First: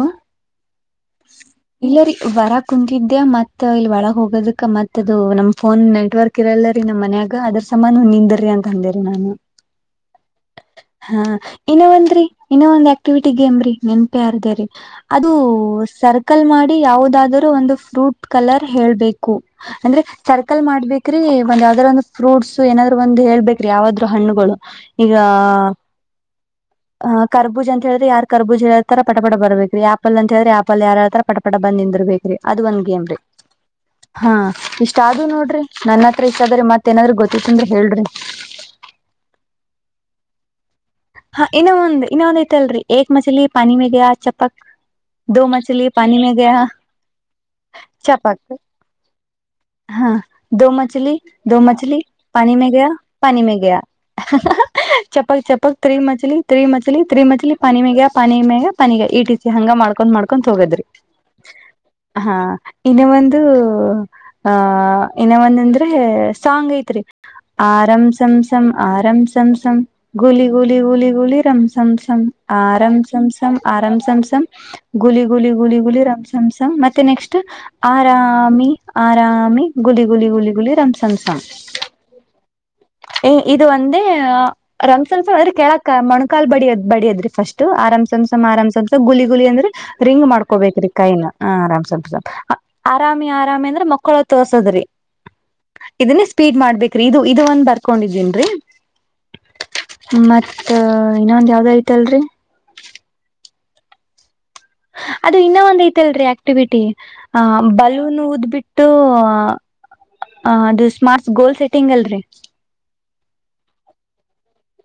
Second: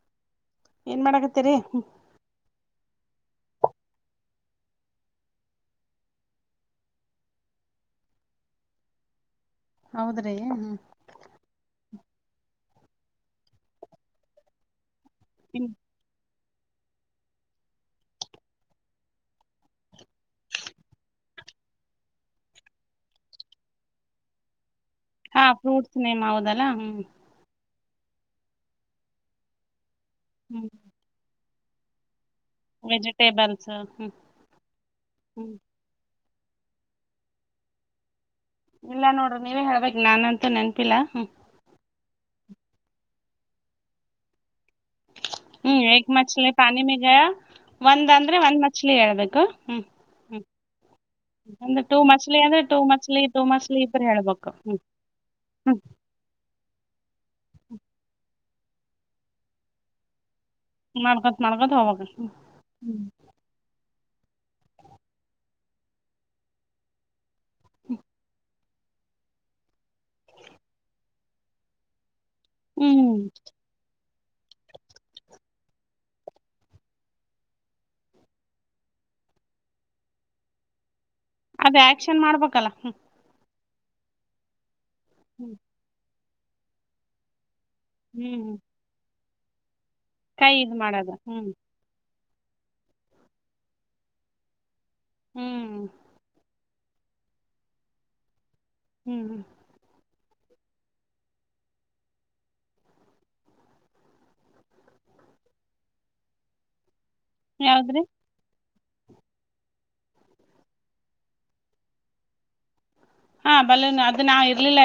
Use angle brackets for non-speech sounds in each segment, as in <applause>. ಹಾ ಏನ್ ಮಾಡಕತ್ತೇರಿ ಕುಂತಿದ್ದೆ ಮತ್ ಇಲ್ ಒಳಗ ಹೋಗೋದಕ್ಕ ಮತ್ದು ನಮ್ ಫೋನ್ ನೆಟ್ವರ್ಕ್ ಇರಲ್ಲ ರೀ ನಮ್ ಮನ್ಯಾಗ ಅದ್ರ ಸಮಾನನ್ ನಿಂದ್ರರಿ ಅಂತ ಅಂದೇರಿ ನಾನು ಹೌದ್ರಿ ಹ್ಮ್ ಹಾ ಇನ್ನ ಒಂದ್ರೀ ಇನ್ನ ಒಂದ್ ಯ ಆಕ್ಟಿವಿಟಿ ಗೇಮ್ರೀ ನೆನ್ಪಿಾರದ ರರಿ ಅದು ಹ್ಮ್ ಸರ್ಕಲ್ ಮಾಡಿ ಯಾವದಾದ್ರೂ ಒಂದು ಫ್ರೂಟ್ ಕಲರ್ ಹೇಳ್ಬೇಕು ಅಂದ್ರೆ ಸರ್ಕಲ್ ಮಾಡ್ಬೇಕ್ರಿ ಒಂದ್ ಯಾವ್ದಾದ ಒಂದು ಫ್ರೂಟ್ಸ್ ಏನಾದ್ರು ಒಂದ್ ಹೇಳ್ಬೇಕ್ರಿ ಯಾವಾದ್ರು ಹಣ್ಣುಗಳು ಈಗ ಹಾ ಫ್ರೂಟ್ಸ್ ನೇಮ್ ಹೌದಲ್ಲಾ ಹ್ಮ್ ಕರ್ಬೂಜ್ ಅಂತ ಹೇಳ್ರಿ ಯಾರ್ ಕರ್ಬಜಿ ಹೇಳಳ್ತರ ಪಟ ಪಟ ಬರ್ಬೇಕ್ರಿ ಆಪಲ್ ಅಂತ ಹೇಳಿ ಹ್ಮ್ ಯಾರರ ಕಡ ಬಂದ ನಿಿಂದ್ರ್ ಬೇಕ್ರಿ ಅದ ಒಂದ್ ಗೇಮ್ ರೀ ವೆಜಿಟೇಬಲ್ಸ್ ಹ್ಮ್ ಹಾ ಇಷ್ಟ ಆದೂ ಹ್ಮ್ ನೋಡ್ರಿ ನನ್ನ ಾದ್ರೆ ಮತ್ತತ್ೇನಾದ್ೂ ಗೊತ್ತ ಅ್ರೆ ಹೇಳ್ರಿ ಇಲ್ಲ ನೋಡ್ರಿ ನೀವೇ ಹೇಳ್ಬೇಕೇಕ್ ನಾನನ್ಂತೂ ನೆನ್ಪ ಹಾ ಇನ್ನ ಒಂದಂದು ಇನ್ನ ಒಂದ ಚಲ ರೀಏ ಮಚ್ಲಿ ಪಾನಿ ಮ ಗ ಚಪ್ಪಪಕ್ ಹ್ಮ್ ಎಕ್ ಮಚ್ಲಿ ಪಾನಿ ಮಿಗ ಒಂದ ಅಂದ್ರೆ ಚಪಕ್ ಒಂದ್ ಮಚ್ಲಿ ಹೇಳ್ಬೇಕು ಹ್ಮ್ ಹಾ ಹ್ಮ್ ದೋ ಮಚಲಿ ದೋ ಒಂದೆ ಟೂ ಮಚಲಿ ಮಚ್ಲಿ ಪಾನಿ ಅಂದ್ರೆ ಮೆ ಟೂ ಗಯಾ ಮಚ್ಲಿ ಪಾನಿ ಟೂ ಮೆ ಗಯಾ ಮಸಲಿ ಇದರು ಹೇಳ್ಬೇಕು ಹ್ಮ್ ಹ್ಮ್ ತ್ರರಿ ಮಲಿ ತ್ರರಿ ಮಚಲಿ ಪಾನಿ ಮಗ ಪಾನಿ ಮೇಗ ಪನಿಗ ಈ ಟಿ ಸಿ ಹಂಗ ಮಾಡ್ಕೊಂಡ್ ಮಾಡ್ ಕುಂತ ಹೋಗದ್ರಿ ಮಾಡ್ಕೊತ್ ಮಾಡ್ಕೊತ್ ಹೋಗ್ಬೇಕ ಹಾ ಇನ್ನ ಹ್ಮ್ ಒಂದು ಆಹ ಇನ್ನ ಒಂದ ಅಂದ್ರೆ ಸಾಂಗ್ ಐತ್ರಿ ಆರಂಸ ಸಮ ಆರಂ ಸಂ ಸಂ ಗುಲಿ ಗೂಲಿ ಗೂಲಿ ಗೂಲಿ ರಮಸಮ ಆರಂ ಹ್ಮ್ ಸಂಸ ಆರಮಸಂ ಗುಲಿ ಗುಲಿ ಗುಲಿಗುಲಿ ರಂಸಂ ಮತ್ತೆ ನೆಕ್ಸ್ಟ್ ಆರಾಮಿ ಆರಾಮಿ ಗುಲಿ ಗುಲಿ ಗುಲಿಗುಲಿ ರಂಸಂ ಅದೇ ಆಕ್ಷನ್ ಮಾಡ್ಬೇಕಲ್ಲ ಹ ಇದು ಒಂದೇ ಸ್ವಲ್ಪ ಅದ್ರ ಹ್ಮ್ ಕೇಳಾ ಅಕ್ಕ ಕಾಲ್ ಬಡಿಯದ ಬಡಿಯದ್ರಿ ಫಸ್ಟ್ ಆರಾಮ್ ಸಮ್ಸಂ ಹ್ಮ್ ಆರಾಮ್ ಸಮ್ಸಂ ಗೂ ಲಿ ಗುಲಿ ಅಂದ್ರೆ ರಿಂಗ್ ಕೈ ಇದ್ ಮಾಡ್ಕೋಬೇಕು ರೀ ಮಾಡದ ಕೈನ ಹ್ಮ್ ಆರಾ ಮ್ಸ ಆರಾಮಿ ಆರಾಮಿ ಅಂದ್ರೆ ಮಕ್ಕಳು ತೋರ್ಸದ್ರಿ ಹ್ಮ್ ಇದನ್ನ ಸ್ಪೀಡ್ ಮಾಡ್ಬೇಕು ಇದು ಇದದು ಒಂದ್ ಬರ್ಕೊಂಡಿದೀನ್ರೀ ಹ್ಮ್ ಹ್ಮ್ ಮತ್ ಇನ್ನೊಂದ ಯಾವ್ದ ಐತಲ್ರಿ ಅದು ಇನ್ನ ಒಂದ್ ಐತಿಲ್ರರಿ ಆಕ್ಟಿವಿಟಿ ಹ ಯಾವದ್ರಿ ಬಲೂನ್ ಉದ್ಬಿಟ್ಟ ಅದು ಸ್ಮಾರ್ಟ್ಸ್ ಗೋಲ್ ಸೆಟ್ಟಿಂಗ್ ಅಲ್ರಿ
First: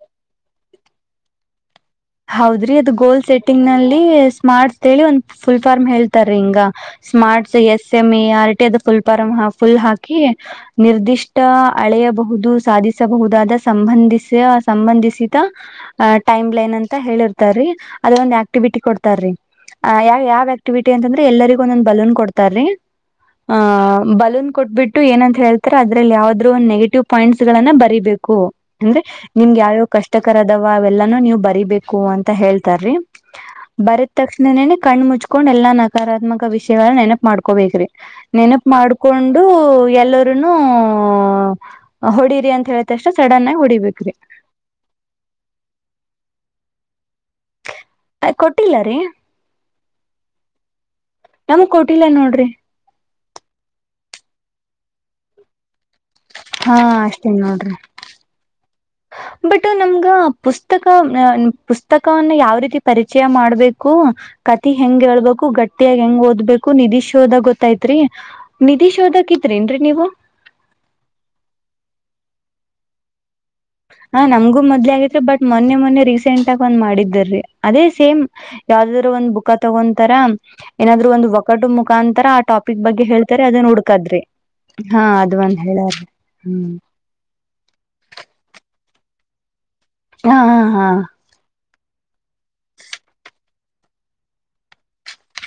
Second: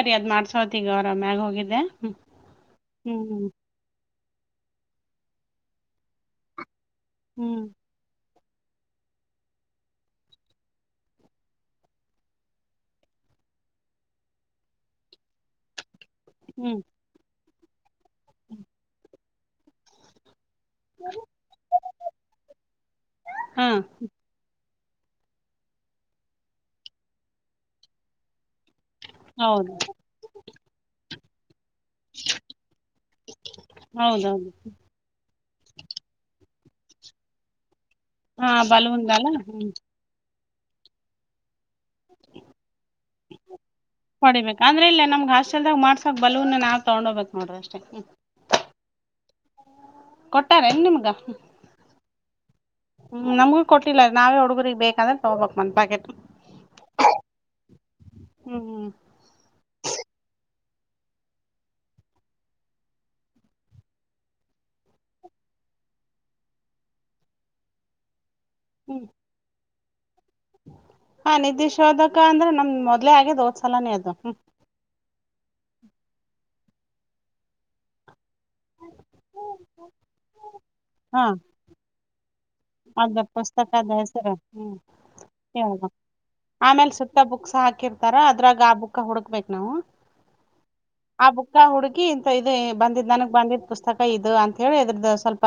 ರಿ ಅದ್ ಮಾಡ್ಸೋತಿ ಈಗ ಅವರ ಮ್ಯಾಗ ಹೋಗಿದ್ದೆ ಹೌದ್ರಿ ಅದು ಗೋಲ್ ಹ್ಮ್ ಸೆಟ್ಟಿಂಗ್ ನಲ್ಲಿ ಮಾಡ್ತೇಳಿ ಒಂದ್ ಫುಲ್ ಫಾರ್ಮ್ ಹೇಳ್ತಾರೀ ಹಿಂಗ ಸ್ಮಾರ್ಟ್ಸ್ ಹ್ಮ್ ಹ್ಮ್ ಎಸ್ ಎಮ ಎ ಆರ್ ಇದು ಫುಲ್ಪಾರಂ ಫುಲ್ ಹಾಕಿ ನಿರ್ದಿಷ್ಟ ಅಳೆಯಬಹುದು ಸಾಧಿಸಬಹುದಾದ ಸಂಬಂಧಿಸ ಸಂಬಂಧಿಸಿದ ಟೈಮ್ ಹ್ಮ್ ಲೆಂಥ್ ಹೇಳಿರ್ತಾರಿ ಅದೇ ಒಂದು ಆಕ್ಟಿವಿಟಿ ಕೊಡ್ತಾರ ರೀ ಹ ಯಾವ ಯಾವ್ಯ ಆಕ್ಟಿವಿಟಿ ಅಂತಂದ್ರೆ ಎಲ್ಲರಿಗೂ ಒಂದೊಂದು ಬಲೂನ್ ಕೊಡ್ತಾರೀ ಆ ಹಾ ಬಲೂನ್ ಕೊಟ್ಟಬಿಟ್ಟ ಏನಂತ ಹೇಳ್ತಾರ ಅದ್ರಲ್ಲಿ ಯಾವ್ದ್ರು ಒಂದು ನೆಗೆಟಿವ್ ಪಾಯಿಂಟ್ಸ್ ಗಳನ್ನ ಬರಿಬೇಕು ಅಂದ್ರೆ ನಿಮ್ಗೆ ಹೌದು ಯಾವ್ಯಾವ್ ಕಷ್ಟಕರ ಅದಾವ ಅವೆಲ್ಲಾನೂ ನೀವು ಬರಿಬೇಕು ಹೂ ಅಂತ ಹೇಳ್ತಾರೀ ಬರದ ಹೌದೌದು ತಕ್ಷಣನೇನೆ ಕಣ್ ಮುಚ್ಕೊಂಡ್ ಎಲ್ಲಾ ನಕಾರಾತ್ಮಕ ವಿಷಯ ವಲ್ಲಿ ನೆನಪ ಮಾಡಕೋಬೇಕ್ರಿ ಹಾ ನೆನಪು ಬಲೂನ್ದಲ್ಲ ಮಾಡ್ಕೊಂಡು ಹ್ಮ್ ಎಲ್ಲ ನು ಹೊಡಿರಿ ಅಂತ ಹೇಳತ ಅಷ್ಟ ಸಡನ್ ಆಗಿ ಹೊಡಿಬೇಕ್ರಿ ಬಲವನ್ನ ನಾವವು ತಗೊಂಡೋಗಬೇಕು ಕೊಟ್ಟಿಲ್ಲ ರೀ ಕೊಟ್ಟಾರ ನ್ ನಿಮ್ಗ ಟ್ಟಿಲ್ಲ ನೋಡ್ರಿ ಹ್ಮ್ ನಮಗೂ ಕೊಟ್ಟಿಲ್ಲ ನಾವೇ ಹಡುಗುರಿಗೆಗ್ ಬೇಕಂದ್ರೆ ತಗೋಬೇಕಕ್ ಮನ್ ಪ್ಯಾಕೆಟ್ ಹಾ ಅಷ್ಟೇನ್ ನೋಡ್ರಿ ಹ್ಮ್ ಬಟ್ ನಮ್ಗ ಪುಸ್ತಕ ಪುಸ್ತಕವನ್ನ ಯಾವ ರೀತಿ ಪರಿಚಯ ಮಾಡ್ಬೇಕು ಕತಿ ಹೆಂಗ ಹೇಳ್ಬೇಕು ಗಟ್ಟಿಯಾಗ ಹೆಂಗ್ ಓದ್ಬೇಕು ನಿಧಿಶೋದಾಗ ಗೊತ್ತೈತ್ರಿ ನಿಧಿಶ ಶೋದಕ್ ಇದತ್್ರೇನ್ರೀ ನೀವು ಹ ನಿಿದೇಶೋಧಕ ಅಂದ್ರೆ ನಮ್ ಮೊದ್ಲೆೇ ಆಗೇದೋದ ಹಾ ನಮಗೂ ಮೊದ್ೇ ಆಗತ್ೆ ಬಟ್ ಮೊನ್ನೆ ಮೊನ್ನೆ ರೀಸೆಂಟ್ ಆಗ ಒಂದ್ ಮಾಡಿದ್ದರೀ ಅದೇ ಸೇಮ್ ಯಾವ್ದ ಒ ಬುಕ್ಕ ತಗೊಂತರ ಏನಾದ್ರು ಹಾ ಒಂದು ಒಟ್ಟು ಮುಖ ಅಂತರ ಅದ ಪುಸ್ತಕದ ಹೆಸರು ಹ್ಮ ಹಾ ಅದು ಒಂದ್ ಹ ಹೇಳ್ಯಾರಿ ಹ್ಮ್ ಆಮೇಲೆ ಸುತ್ತ ಬುಕ್ಸ್ ಹಾಕಿರ್ತಾರ ಅದ್ರಾಗ ಆ ಬುಕ್ ಹುಡುಕ್ಬೇಕಕ್ ನಾವು ಹಾ ಹಾ ಕಿ ಇಂತ ಇದು ಬಂದಿದ್ ನನಗ್ ಬಂದಿದ್ ಪುಸ್ತಕ ಇದು ಅಂತ ಹೇಳಿ ಇದ್ರ್ದ ಸ್ವಲ್ಪ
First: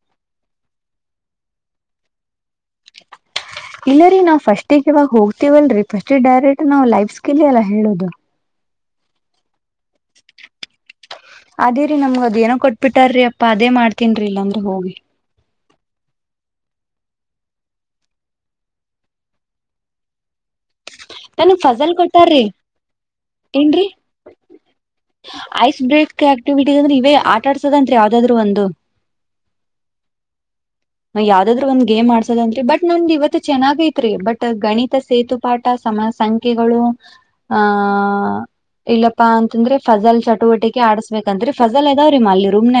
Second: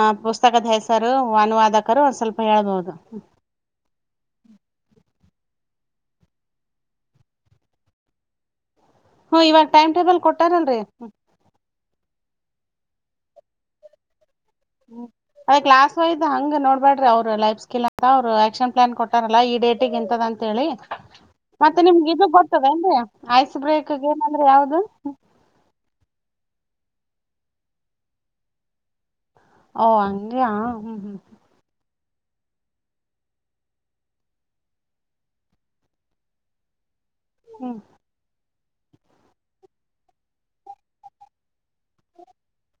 ಅ ಪುಸ್ತಕದ ಹೆಸರು ್ ಅನುವಾದಕರು ಒಂದ್ ಸ್ವಲ್ಪ ಹೇಳ್ಬಹದು ಇಲ್ಲರಿೀ ನಾವ್ ಫಸ್ಟೇ ಇವಾಗ ಹೋಗ್ ಇವಲ್ರರಿ ಫಸ್ಟ್ ಡೈರೆಕ್ಟ್ ನಾವು ಲೈಫ್ ಸ್ಕಿಲ್ ಎಲ್ಲಾ ಹೇಳೋದು ಹ್ಮ ಇವಾಗ ಟೈಮ್ ಟೇಬಲ್ ಕೊಟ್ಟಾರನ್ರಿ ಅದೇ ರೀ ನಮ್ಗ ಅದ ಏನೋ ಕೊಟ್ಬಿಟ್ರ ಅಪ್ಪಾ ಅದೇ ಮಾಡ್ತನ್ರಿ ಇಲ್ಲಂದ್ರೆ ಹೋಗಿ ಅದೇ ಕ್ಲಾಸ್ ವೈಸ್್ ಹಂಗ್ ನೋಡ್ಬೇ್ರಿ ಅವರು ಲೈಫ್ ಸ್ಕಿಲ್ ಅಂತ ಅವ್ರು ಆಕ್ಷನ್ ಪ್ಲಾನ್ ಕೊಟ್ಟಾರಲ್ಲ ಈ ಡೇಟಿಗೆ ಇಂತದ ಅಂತ ಹೇಳಿ ನನಗ್ ಮತ್ತೆ ಫಜಲ್ ನಿಮ್ಗೆ ಇದು ಕೊಟ್ಟಾರ್ರಿ ಗೊತ್ತದ ಏನ್ೀ ಐಸ್ ಏನ್ರೀ ಬ್ರೇಕ್ ಏನಂದ್ರೆ ಯಾವ್ದ ಂದ್ರೆ ಇವೇ ಆಟ ಆಡ್ಸೋದಂತ್ ಯಾವ್ದಾದ್ರು ಒಂದು ಓ ಅಂಗಯಾ ಹ್ಮ್ ಹ್ಮ್ ಗೇ್ ಮಾಡ್ಸೋದನ್ರಿ ಬಟ್ ನಮ್ದ್ ಇವತ್ತು ಚೆನ್ನಾಗ ಐತ್ರಿ ಬಟ್ ಗಣಿತ ಸೇತು ಪಾಠ ಸಮ ಸಂಖ್ಯೆಗಳು ಹ ಹ್ಮ್ ಇಲ್ಲಪ್ಪಾ ಅಂತಂದ್ರೆ ಫಸಲ್ ಚಟುವಟಿಕೆ ಆಡ್ಸ್ಬೇಕಂದ್ರ ಸಲ್ ಅದಾವ್ರೀಮ್ಮ ಅಲ್ಲಿ ರುಮ್ನ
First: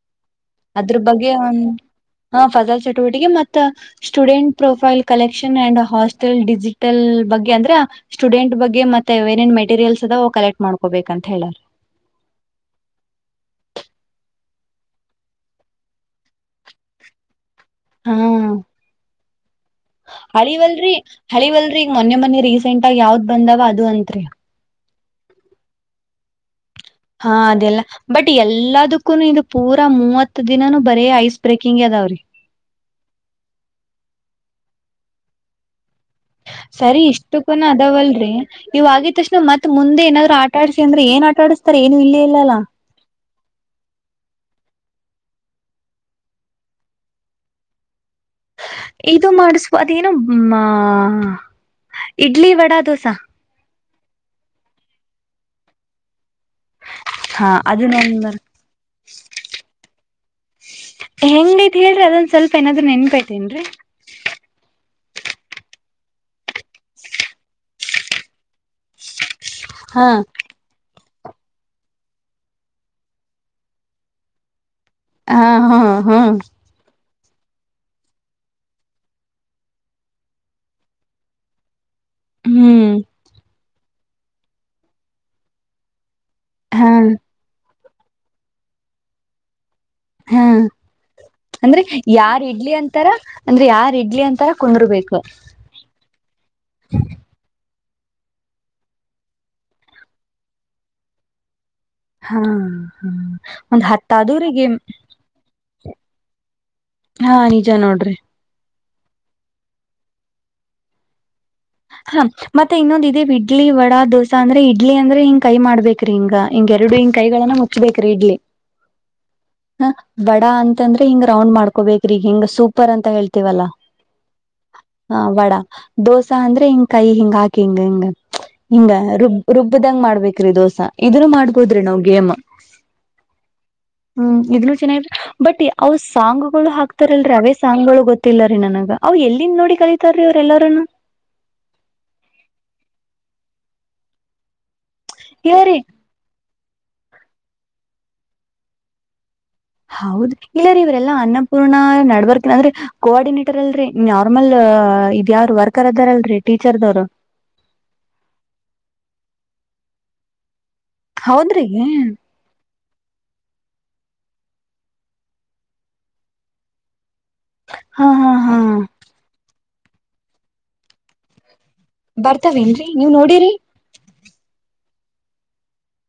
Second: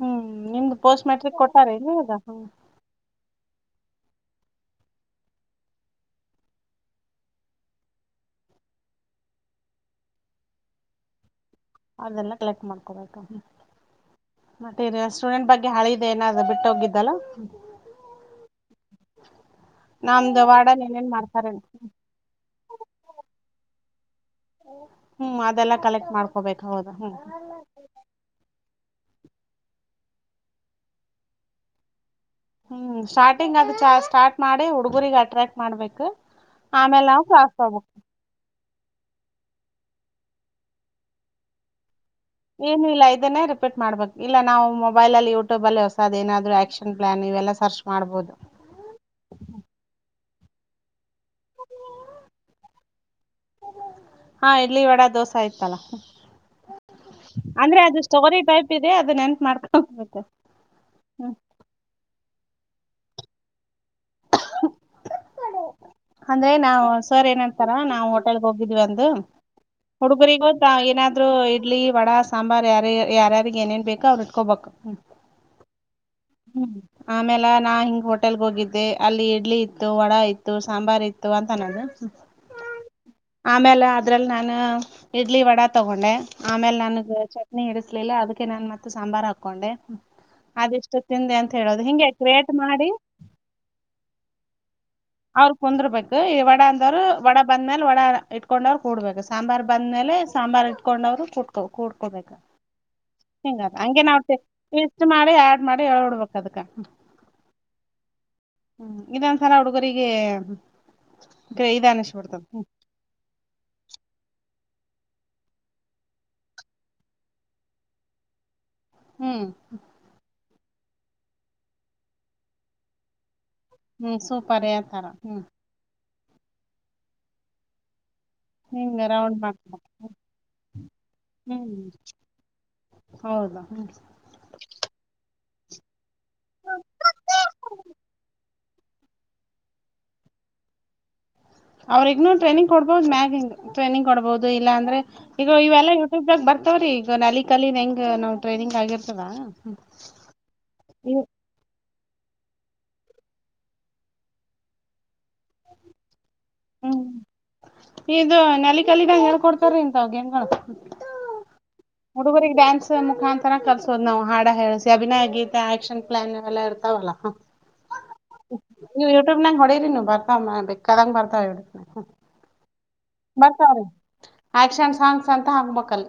ಹ್ಮ್ ನಿಮ್ದು ಅದ್ರ ಪೋಸ್ಟ್ ಬಗ್ಗೆ ಮೆಟ್ರಿಕ್ ಕೊಟ್ಟಾರ ಏನ್ ಇವಾಗ ಹ ಫಜಾಲ್ ಚಟುವಟಿಕೆ ಮತ್ತೆ <unintelligible> student profile collection and hostel digital ಬಗ್ಗೆ ಅಂದ್ರ ಸ್ಟೂಡೆಂಟ್ ಬಗ್ಗೆ ಮತ್ತೆ ಏನೇನ್ ಮೆಟೀರಿಯಲ್ಸ್ ಅದ ಕಲೆಕ್ಟ್ ಮಾಡ್ಕೋಬೇಕಂತ ಹೇಳರ್ ಅದೆಲ್ಲ ಕಲೆಕ್ಟ್ ಮಾಡ್ಕೋಬೇಕು ಮತ್ತೆ ಸ್ಟೂಡೆಂಟ್ ಬಗ್ಗೆ ಹಳಿ ಇದೆ ಏನಾದ ಬಿಟ್ಟು ಹೋಗಿದ್ದಲ್ಲ ಹಾ <inaudible> ನಮ್ದು ವಾರ್ಡನ್ ಹಳಿವಲ್ರಿ ಏನೇನ್ ಮಾಡ್ತಾರೇನ್ ಹಳಿವಲ್ರರಿ ಈಗ ಮೊನ್ನೆ ಮೊೆ ರೀಸೆಂಟ್ ಆಗ ಯಾವ್ದ್ ಬಂದಾವ ಅದು ಅಂತ ತ್ರೇ ಹ್ಮ್ ಅದೆಲ್ಲಾ ಕಲೆಕ್ಟ್ ಮಾಡ್ಕೋಬೇಕು ಹಾ ಅದೆಲ್ಲ ಬಟ್ ಎಲ್ಲದಕ್ಕೂನು ಇದು ಪೂರಾ ಮೂವತ್ ದಿನಾನನು ಬರೀ ಐ ಬ್ರೇಕಿಂಗ್ ಅದಾವ್ರೀ ಹ್ಮ್ ಸ್ಟಾರ್ಟಿಂಗ್ ಅದು ಸ್ಟಾರ್ಟ್ ಮಾಡಿ ಹುಡುಗುರಿಗೆ ಅಟ್ರಾಕ್ಟ್ ಮಾಡ್ಬೇಕು ಸರಿ ಆಮೇಲೆ ನಾವು ಇಷ್ಟು ಕ್ಲಾಸ್ ಕೂನ ತಗೋಬೇಕು ಅದಾವಲ್ರರಿ ಇವಾಗಿದ್ದಕ್ಷ್ಣ ಮತ್ ಮುಂದೆಏನಾದ್ರು ಆಟ ಆಡಿಸಿ ಅ್ರೆಏ ಆಡಿಸತ ಏನು ಇಲ್ಲಿ ಏನು ಇಲ್ಲ ಇದನ್ನೇ ರಿಪೀಟ್ ಮಾಡ್ಬೇಕು ಇಲ್ಲ ನಾವುೊ ಮೊಬೈಲಲ್ಲಿ ಯೂಟ್ಯೂಬಲ್ಲಿ ಹೊಸದ ಏನಾದರೂ ಆ್ಯಕ್ಷನ್ ಪ್ಲ್ಾನ್ ಇವೆಲ್ಲ ಸರ್ಚ್ ಮಾಡ್ಬೋದು ಇದು ಮಾಡಿಸ ಅದೇನೋ ಇಡ್ಲಿ ವಡಾ ದೋಸಾ ಹಾ ಇಡ್ಲಿ ವಡ ದೋಸೆ ಇಯತಲ್ಲ ಹಾ ಅಂದ್ರೆ ಅದು ಅದನ್ನೊಂದ ಸ್ಟೋರಿ ಟೈಪ್ ಇದೆ ಅದನ್ನ ನೆನ್ತ್ ಮಾಡ್ಕೊಂಡು ಹೆಂಗ್ ಹೇಳ್ರಿ ಅದನ್ ಸ್ವಲ್ಪ ಏನಾದ್ರೂ ನೆನ್ಪೈತೇನ್ರೀ ಅಂದ್ರೆ ನಾವವು ಸರ್ ಏನಂತಾರ ನಾವು ಹೋಟೆಲ್ಗೆ ಹೋಗಿದ್ವಿ ಅಂದು ಹಾ ಹುಡುಗರಿಗೋ ಏನಾದೂ ರು ಇಡ್ಲಿ ವಡ ಸಾಂಬಾರ್ು ಯಾರ ಯಾರ್ಯಾರ ಏನೇನ್ ಬೇಕೋ ಅವ್ರರು ಇಟ್ಕೋಬೇಕು ಹಾ ಹಾ ಹಾ ಆಮೇಲೆ ನಾ ಹಿಂಗ್ ಹೋಟೆಲ್ ಹೋಗಿದ್ದೆ ಅಲ್ಲಿ ಇಡ್ಲಿ ಇತ್ತು ವಡಾ ಇತ್ತು ಸಾಂಬಾರ್ ಇತ್ತು ಅಂತ ನು ಹ್ಮ್ ಆಮೇಲೆ ಅದರಲ್ಲಿ ನಾನು ಇಡ್ಲಿ ವಡ ತೊಗೊಂಡೆ ಆಮೇಲೆ ಹಾ ನನ್ಗ್ ಚಟ್ನಿ ಇರಿಸ ಇಲಿಲ್ಲ ಅದಕ್ಕೆ ನಾನನ್ ಮತ್ತ ಸಾಂಬಾರ್ ಹಾಕೊಂಡೆ ಹಾ ಆದಷ್ಟ ತಿಂದೆ ಅಂತ ಹೇಳದು ಅಂದ್ರೆ ಹಿಂಗೆ ಯಾರ್ ಕ್ರೇಟ್ ಇಡ್ಲಿ ಮಾಡಿ ಅಂತಾರ ಅಂದ್ರೆ ಯಾರ್ ಇಡ್ಲಿ ಅಂತಾರ ಕುಂದರ್ಬೇಕು ಅವ್ರ ಕುಂದರ್ಬೇಕು ಈ ವಡ ಅಂದವರು ವಡ ಬಂದ ಮೇಲೆ ಒಡ ಇಟ್ಕೊಂಡ್ವ್ರು ಕುೂಡ್ಬೇಕು ಸಾಂಬಾರ್ ಬಂದ್ಮೇಲೆ ಸಾಂಬಾರಾರ್ ಇಟ್ಕೊಂಡ್ವ್ರು ಕು ಕೂಡ್ಕೋಬೇಕ ಹಾ ಹಾ ಹಂಗ ಒಂದ್ ಹಗೆ ಹತ್ತಾದೂರಿಗೆ ನಷ್ಟ ಮಾಡಿ ನಡೆ ಹಳ್ಡ್ಬೇಕ ಅದಕ್ಕ ಹಾ ನಿಜ ನೋಡ್ರಿ ಹ್ಮ್ ಇದೊಂದಸಲ ಹುಡುಗರಿಗೆ ಗ್ರ ಇದ ಹಾ ಅನಿಸ್ಬಿಡ್ತದ ಹ್ಮ್ ಮತ್ತೆ ಇನ್ನೊಂದೇ ಇಡ್ಲಿ ವಡ ದೋಸಾ ಅಂದ್ರೆ ಇ ಇಡ್ಲಿ ಅಂದ್ರೆ ಹಿಂಗ್ ಕೈ ಮಾಡ್ಬೇಕ್ರಿ ಹಿಂಗ ಹಿಂಗ ಎರಡು ಹಿಂಗ ಕೈಗಳನ್ನ ಮುಚ್ಚಬೇಕ್ರೀ ಇಡ್ಲಿ ಹ್ಮ್ ಹ ಬಡ ಅಂತ ಅಂದ್ರೆ ಹಿಂಗ ರೌಂಡ್ ಮಾಡ್ಕೋಬೇಕ್ರೀಗಿಂಗ ಸೂಪರ್ ಅಂತ ಹೇತತಿ ಹೂ ಸೂಪರೇ ತರ ಹ ದೋಸೆ ಸ ಅಂದ್ರೆ ಹಿಂಗ ಕೈ ಹಿಂಗ ಹಾಕಿ ಹಿಂಗ ಹಿಂಗ ಹಿಂಗ ರೌಂಡ್ ರುಬ್ ಮಾಡ್ತಾರ ರುಬ್ಬದಂಗ ಮಾಡ್ಬೇಕ್ರಿ ದೋಸಾ ಇದನ ಮಾಡ್ಬೋದ್ರಿ ಹ್ಮ್ ನಾವ್ ಗೇಮ್ ಹೌದು ಹ್ಮ್ ಹೂ ಇದನು ಚೆನ್ನಾಗ ಬಟ್ ಅವ್ ಸಾಂಗ್ ಗಳು ಹಾಕ್ತಾರಲ್ರರಿ ಅವೇ ಸಾಂಗ್ಗಳು ಗೊತ್ತಿಲ್ಲರೀ ನನಗ ಅವ ಎಲ್ಲಿಂದ ನೋಡಿ ಕಲಿತಾರೀ ಅವ್್ರ ಎಲ್ಲರೂ ಅವ್ರಗ್ನುೂ ಟ್ರೈನಿಂಗ್ ಕೊಡ್ಬಹುದು ಮ್ಯ ಟ್ರೈನಿಂಗ್ ಕೊಡ್ಬಹುದು ಇಲ್ಲಾಂದ್ರೆ ಈಗ ಇಲ್ಲರಿ ಇವೆಲ್ಲಾಗ ಬ ಾವ್ರೀ ಈಗ ನ ಅಲಿ ಕಾಲನ್ ಹೆಂಗ್ ನಾವವು ಟ್ರೈನಿಂಗ್ ಆಗಿರ್ತದ ಹೌದು ಇಲ್ಲರಿೀ ಇವ್ರಲ್ಲಾ ಇವ್ ಅನ್ನಪೂರ್ಣ ನ ಅಂದ್ರೆ ಕೋಆರ್ಡಿನೇಟರ್ ಅಲ್ ನಾರ್ಮಲ್ ಯಾರು ವರ್ಕರ್ ಅದಾರಲ್ರಿ ಟೀಚರ್ದವರು ಹ್ಮ್ ರಿಂತ ಅವ ಗ ಹೆಂಗಳ ಹುಡುಗರಿಗೆ ಡ್ಯಾನ್ಸ್ ಮುಖಾಂತರ ಕಲ್ಸೋದ್ ನಾವು ಹಾಡ ಹೇಳಸಿಸಿ ಅಭಿನಯ ಗಗೀ ಆಕ್ಕ್ಷನ್ ಪ್ಲಾ ಎಲ್ಲ ಇರ್ತಾವಲ್ಲ ಹ ಹಾ ಹಾ ಹಾ ನೀವು ಯೂಟ್ಯೂಬ್ ನಾಗ ಹೊಡೆ ಬರ್ತಾವ ಬೇಕಾದಂಗ ಬರ್ತಾವ ಇವಿ ಬರ್ತಾವೇನ್ರರಿ ನೀವ್ ನೋಡರಿ ಆಕ್ಷನ್ ಸಾಂಗ್ಸ್ ಅಂತ ಹಾಕ್ಬೇಕಲ್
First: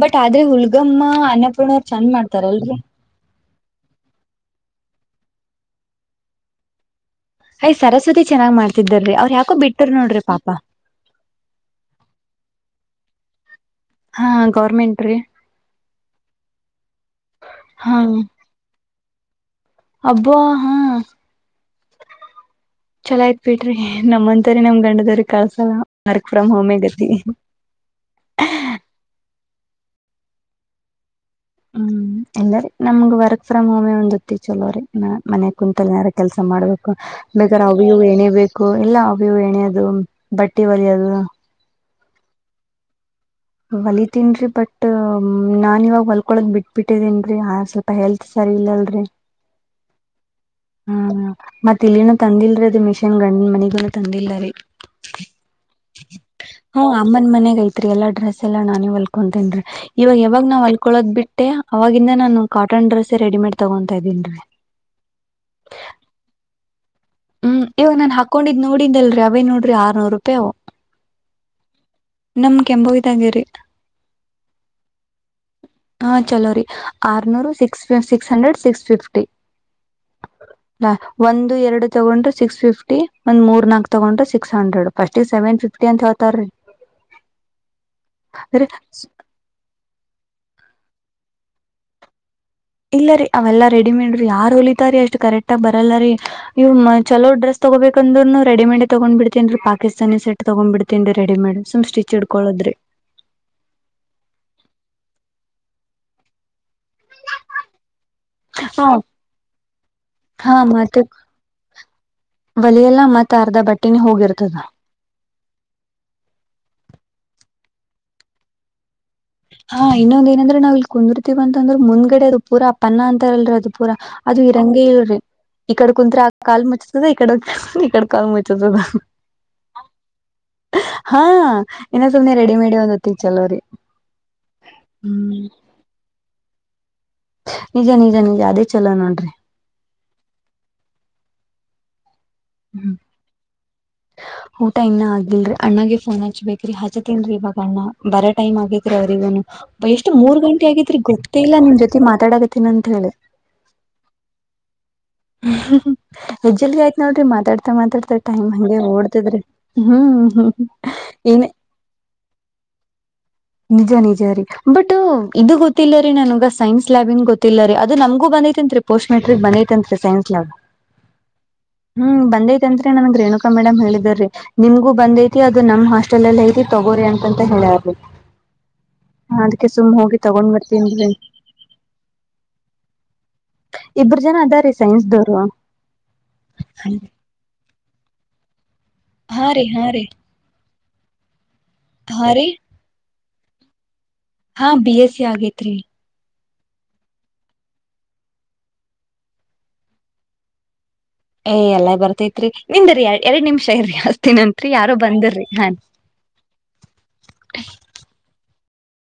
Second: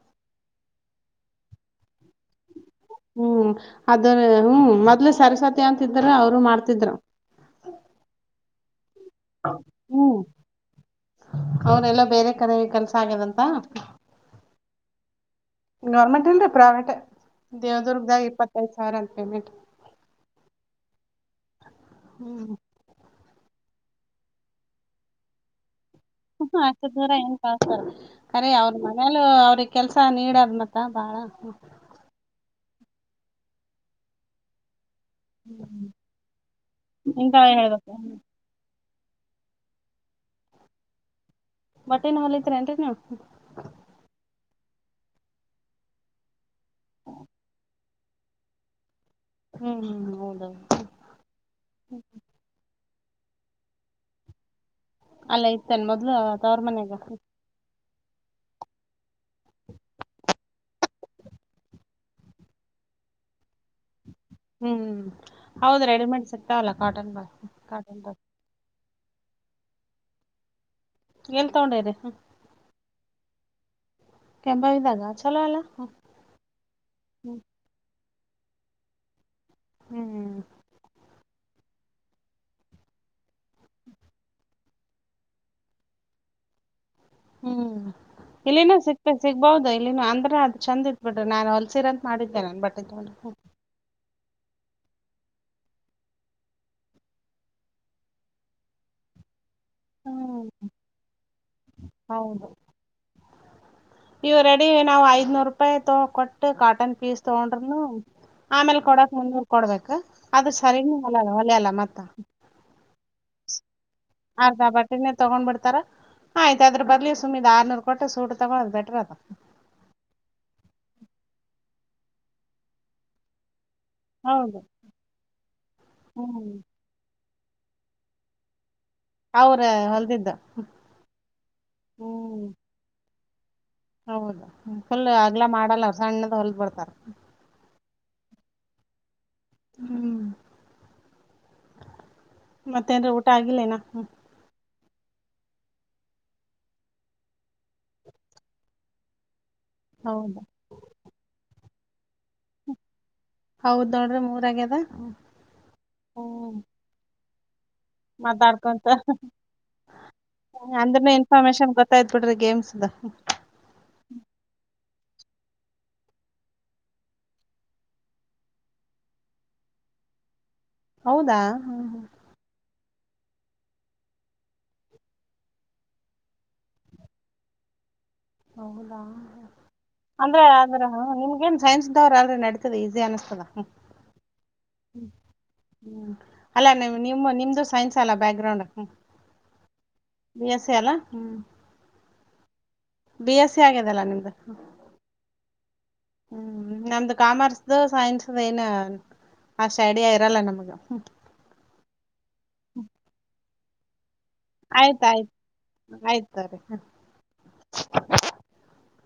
ಬಟ್ ಆ ಆದ್ರೆ ಹುಳ್ಗಮ್ಮ ಅನ್ನಪೂರ್ಣವರು ಚಂದ ಮಾಡ್ತಾರಲ್ರರಿ ಹ್ಮ್ ಅದ್ರ ಹ್ಮ್ ಮೊದ್ಲ ಸರಸ್ವತಿ ಅಂತಿದ್ರ ಅವರು ಮಾಡ್ತಿದ್ರು. ಅಯ್ ಸರಸ್ವತಿ ಚೆನ್ನಾಗ್ ಮಾಡ್ ರರಿ ಅವ್ರ್ ಯಾಕೋ ಬಿಟ್ಟ್ರ ಹ್ಮ್ ನೋಡ್ರಿ ಪಾಪ ಹಾಗ್ಯದಂತ ಹಾ ಗೌರ್ಮೆಂಟ್ ರೀ ಗೌರ್ಮೆಂಟ್ ಅಲ್ರರಿ ಪ್ರೈವೇಟ್ ದೇವದುರ್ಗದಾಗ ಇಪ್ಪತ್ತೈದು ಂ ಪೇಮೆಂಟ್ ಅಬ್ಬುವ ಹಾ ಚೋಲ ಆಯ್ತ ಬಿಟ್ರಿ ನಮಮ್ಮಂತರಿ ನಮ್ ಗಂಡದವ್ರ ಕಲ್ಸಲ್ಲ ಹ ಅಷ್ಟು ದೂರ ಏನ್ ಕತಾರೆ ಅಖರಿ ಅವ್ರ ಮನೇಲು ಅವ್ರಿಗೆ ಕೆಲ್ಸ ನೀಡದ್ ಮತ್ತ ಬಾಳ ಹೂ ಎಲ್ಲಾರೆ ನಮ್ಗ್ ವರ್ಕ್ ಫ್ರ್ ಹೋಮ್ ಒಂದತ್ತತಿ ಚಲೋ ರರಿ ಹ ಮನೆ ಕುಂತಲ್ನಾರ ಕೆಲ್ಸ ಮಾಡ್ಬೇಕು ಇಂತಾವ ಬೇಕಾರ ಹೇಳ್ಬೇಕು ಅವು ಏನೇ ಬೇಕು ಇಲ್ಲ ಅ್ಯವು ಎಣೆಯದು ಬಟ್ಟಿ ಹೋಲಿಯದು. ಬಟ್ಟೆನ ಹೊಲಿತಿರೇನ್ರಿ ನೀವ್ ಹೊಲಿತೀನ್ರಿ ಬಟ್ ನಾನ್ ಇವಾಗ ಹೊಲ್ಕೊಳದ್ ಬಿಟ್ ಬಿಟ್ಟಿದೀನ್ರಿ ಸ್ವಲ್ಪ ಹೆಲ್ತ್ ಸರಿ ಇಲ್ಲಲ್ರಿ. ಹ್ಮ್ ಹ್ಮ್ ಹೌದ. ಹಾ ಮತ್ತ್ ಇಲ್ಲಿನು ತಂದಿಲ್ರಿ ಅದು ಮಷಿ ನ್ ಗಂಡ್ ಮನೆಗುನು ತಂದಿಲ್ಲರಿ. ಅಲ್ ಇತ್ತಾನ್ ಮೊದ್ಲು ತವ್ರ ಹಾ ಮನ್ಯಾಗ. ಅಮ್ಮನ್ ಮನೆಗ್ ಎಲ್ಲಾ ಡ್ರೆಸ್ ಎಲ್ಲ ನಾನೇ ಹೊಲ್ಕೊತೇನ್ರಿ ಇವಾಗ ಯಾವಾಗ ನಾ ಹೊಲ್ಕೊಳೋದ್ ಬಿಟ್ಟೆ ಅವಾಗಿಂದ ನಾನು ಕಾಟನ್ ಡ್ರೆಸ್ ರೆಡಿಮೇಡ್ ತಗೊ ಹ್ಮ್ ಹೌದ ರೆಡಿ ಮೇಡ್ ಸಿಕ್ತಾವಲ್ಲ. ಕಾಟನ್ ಬ ಹ್ಮ್ ಇವಗ್ ಕಾಟನ್ ಬ ನಾನ್ ಹಾಕೊಂಡಿದ್ ನೋಡಿದಲ್ ರವೆ ನೋಡ್ರಿ ಆರ್ನೂರು ರೂಪಾಯಿವು. ಎಲ್ ತಗೊಂಡಿರಿ ನಮ ಕೆಂಬವಿದಂಗೇರಿ ಕೆಂಬಾವಿದಾಗ ಚಲೋ ಅಲ್ಲ ಹಾ ಚಲೋ ರಿ ಹ್ಮ್ ಆರ್ನೂರು ಸಿಕ್ಸ್ ಸ ಸಿಕ್ಸ್ ಹಂಡ್ರೆಡ್ ಸಿಕ್ಸ್ ಫಿಫ್ಟಿ. ಹಾ ಒನ್ ಎರಡು ತಗೊಂಡ್ರು ಸಿಕ್ಸ್ ಫಿಫ್ಟಿ ಒಂದ್ ಮೂರ್ ನಾಕ್ ತಗೊಂಡ್ರೆ ಸಿಕ್ಸ್ ಹಂಡ್ರೆಡ್. ಫಸ್ಟ್ಗ್ ಸೆವೆನ್ ಫಿಫ್ಟಿ ಅಂತ ಹೇಳ್ತಾರೀ. ಹ್ಮ್ ಇಲ್ಲಿನೂ ಸಿಗ್ತ ಸಿಗ್ಬಹದ ಇಲ್ಲಿನು ಅಂದ್ರ ಚಂದ್ ಇತ್ ಬಿಡ್ರಿ ನಾನ್ ಹೊಲ್ಸಿರ ಅಂತ ಮಾಡಿದ್ ಇಲ್ಲ ರೀ ಅವೆಲ್ಲಾ ರೆಡಿಮೇಡ್ ಯಾರ ಹೊಲಿತಾರ ಅಷ್ಟ್ ಕರೆಕ್ಟ್ ಆಗ ಬರಲ್ಲ ರೀ. ಇವ್ ಚಲೋ ಡ್ರೆಸ್ ತಗೋಬೇಕಂದ್ರರುನು ರೆಡಿಮೇಡ್ ತಗೊಂಡ್ ಬಿಡ್ ರಿ ಪಾಕಿಸ್ತಾನಿ ಸೆ ಹ್ಮ್ ತಗೊಂಡ್ಬ ಬಿಡ್ತೇನ್ ರೀ ರೆಡಿಮೇಡ್ ಸುಮ್ ಸ್ಟಿಚ್ ಹ ಇಡ್ಕೊಳದ್ರಿ. ಇವು ರೆಡಿ ನಾವು ಐದ್ನೂರು ರೂಪಾಯಿ ತೊ ಕೊಟ್ಟು ಕಾ ಟನ್ ಪೀಸ್ ತಗೊಂಡ್ರುನು ಆಮೇಲೆ ಹ ಕೊಡಕ್ ಮುನ್ನೂರು ಕೊಡ್ಬೇಕ್ ಅದು ಹಾ ಸರಿ ಮತ್ತೆ ಹೊಲ್ಲ ಹೋಲಿಯಲ್ಲ. ಮತ್ತ ಒಲಿಯಲ್ಲ ಮತ್ ಅರ್ಧ ಬಟ್ಟೆನೆ ಹೋಗಿರ್ತದ ಅರ್ಧ ಬಟ್ಟೆನೆ ತಗೊಂಡ್ಬಿಡ್ತಾರ ಆಯ್ತ ಅದ್ರ ಬದ್ಲು ಸುಮ್ ಆರ್ನೂರ್ ಕೊಟ್ಟ ಸೂಟ್ ತಗೋಳೋದ್ ಬೆ ಟ್ರದ ಹಾ ಇನ್ನೊಂದ ಏನಂದ್ರೆ ನಾವು ಇಲ್ ಕುಂದಿರ್ತಿವ ಅಂತ ಅಂದ್ರು ಮುಂದ್ಗಡೆ ಅದು ಪೂರಾ ಪನ್ನಾ ಅಂತಾರಲ್ರಿ ಅದು ಪೂರ ಅದು ಹೌದು ಇರಂಗೆ ಇಲ್ರಿ ಈ ಕಡೆ ಕುಂತ್ರೆ ಆ ಹ್ಮ್ ಕಾಲ್ ಮುಚ್ತದೆ. ಇ ಇಡೆ ಈ ಕಡೆ ಕಾಲ್ ಮುಚ್ಚುತ್ತದ. ಅವ್ರ ಹೊಲ್ದಿದ್ದ ಹಾ ಇನ್ನು ಸುನೆ ಹ್ಮ್ ರೆಡಿಮೇಡ್ <unintelligible> ತಿ ಚಲೋ ರಿ ಹೌದು ಫುಲ್ ಅಗ್ಲಾ ಮಾಡಲ್ಲ ಅವ್ರ್ ಸಣ್ಣದ ಹೊಲ್ದ್ ಕೊಡ್ತಾರ. ನಿಜ ನಿಜ ನಿಜ ಅದೇ ಚಲೋ ನೋಡ್ರಿ. ಹ್ಮ್. ಹ್ಮ್ ಮತ್ತೇನ್ರಿ ಊಟ ಆಗಿಲ್ಲ ಇನ್ನಾ. ಹ್ಮ್. ಊಟ ಇನ್ನ ಆಗಿಲ್ರಿ ಅಣ್ಣಂಗೆ ಫೋನ್ ಹಚ್ಬೇಕ್ರಿ ಹಚತಿನ್ರಿ ಇವಾಗ ಅಣ್ಣ ಬರ ಟೈಮ್ ಆಗೇತ್ ರಿ ಅವ್ರಿಗೂನು. ಎಷ್ಟು ಹೌದ ಮೂರ್ ಗಂಟೆ ಆಗೈತ್ರಿ ಗೊತ್ತೇ ಇಲ್ಲ ನಿಮ್ ಜೊತ್ ತಿ ಮಾತಾಡಕತ್ತಿನ್ ಅಂತ್ ಹೇಳಿ. ಹೌದ್ ನೋಡ್ರಿ ಮೂರ್ ಆಗ್ಯದ. ಹ್ಹ್ ಹ್ಮ್ ಎಸ್ಟ್ ಜಲ್ದಿ ಆಯ್ತ್ ನೋಡ್ರಿ ಮಾತ್ ತ ಮಾತಾಡ್ತ ಟೈಮ್ ಹೆಂಗೆ ಮಾತಾಡ್ಕೊಂತ ಓಡ್ತದ್ರಿ ಹ್ಮ್ ಹ್ಮ್ ಹ್ಮ್ ಅಂದ್ರನು ಏನೇ ಇನ್ಫಾರ್ಮೇಶನ್ ಗೊತ್ತಾಯ್ತ್ ಬಿಡ್ರಿ ಗೇಮ್ಸ್ದ. ನಿಜ ನಿಜ ರೀ ಬಟ್. ತು ಇದು ಗೊತ್ತಿಲ್ಲ ರೀ ನನ್ಗ ಸೈನ್ಸ್ ಲ್ಯಾಬಿಂದ್ ಗೊತ್ತಿಲ್ಲ ರೀ ಅದು ನಮ್ಗೂ ಬಂದೈತ್ ಅಂತ್ರಿ ಪೋಸ್ಟ್ ಮೆಟ್ರಿಕ್ ಬಂದೈತ್ ಅಂತ್ರಿ. Science lab. ಹ್ಮ್ ಬಂದೈತಂತ್ ತ ನನುಗ್ ರೇಣುಕಾ ಮೇಡಮ್ ಹೇಳಿದ್ದುರೀ ನಿಮ್ಗೂ ಬಂದೈತಿ ಅದು ನಮ್ ಹಾಸ್ಟೆಲ್ ಅಲ್ಲಿ ಇದೆ ತಗೋಳಿ ಅಂತ ಹೇಳ್ಯಾರ್ರಿ ಹೌದಾ ಅದಕ್ಕೆ ಸುಮ್ ಹೋಗಿ ಅಂದ್ರೆ ತಗೊಂಡ್ ಆದ್ರ ಬರ್ತೀನ್ರಿ ನಿಮ್ಗೇನ್ ಸೈನ್ಸ್ ನವ್ರ್ ಯಾರು ನಡಿತದ ಈಸಿ ಅನಿಸ್ತದ. ಹ್ಮ್ ಇಬ್ರು ಜನ ಅದಾರೀ ಸೈನ್ಸ್ದವ್ರು. ಹ್ಮ್ ಅಲ್ಲ ಹಾ ನಿಮ್ ರೀ ನಿಮ್ಮ ನಿಮ್ ಇದು ಸೈನ್ಸ್ ಅಲ್ಲ ಬ್ಯಾಗ್ರೌಂಡ್. ಹಾ ರೀ ಬಿ ಎಸ್ ಸ್ಸಿ ಅಲ, ಹ್ಮ್. ಹಾ ರೀ. ಬಿ ಎಸ್ ಸ್ಸಿ ಆಗ್ಯದಲಾ ನಿಮ್ ಹಾ ಬಿ ಎಸ್ ಸ್ಸಿ ಆಗೇತ್ರಿ. ಹ್ಮ್ ನಮ್ದು ಕಾಮರ್ಸ್ದು ಸೈನ್ಸ್ದು ಏನು ಅಷ್ಟ್ ಐಡಿಯ ಇರಲ್ಲ ನಮ್ಗ ಹ್ಮ್. ಏಯ್ ಎಲ್ಲ ಬರ್ತೈತ್ರಿ ನಿಮ್ದುರಿ ಯರ್ಡ್ ಎರ್ಡ್ ನಿಮ್ಶ್ <unintelligible> ತಿನಂತ್ರಿ ಯಾರು ಆಯ್ತಾಯ್ತು. ಬಂದುರಿ ಹಾನ್ ಆಯ್ತ್ ತಗೋರಿ.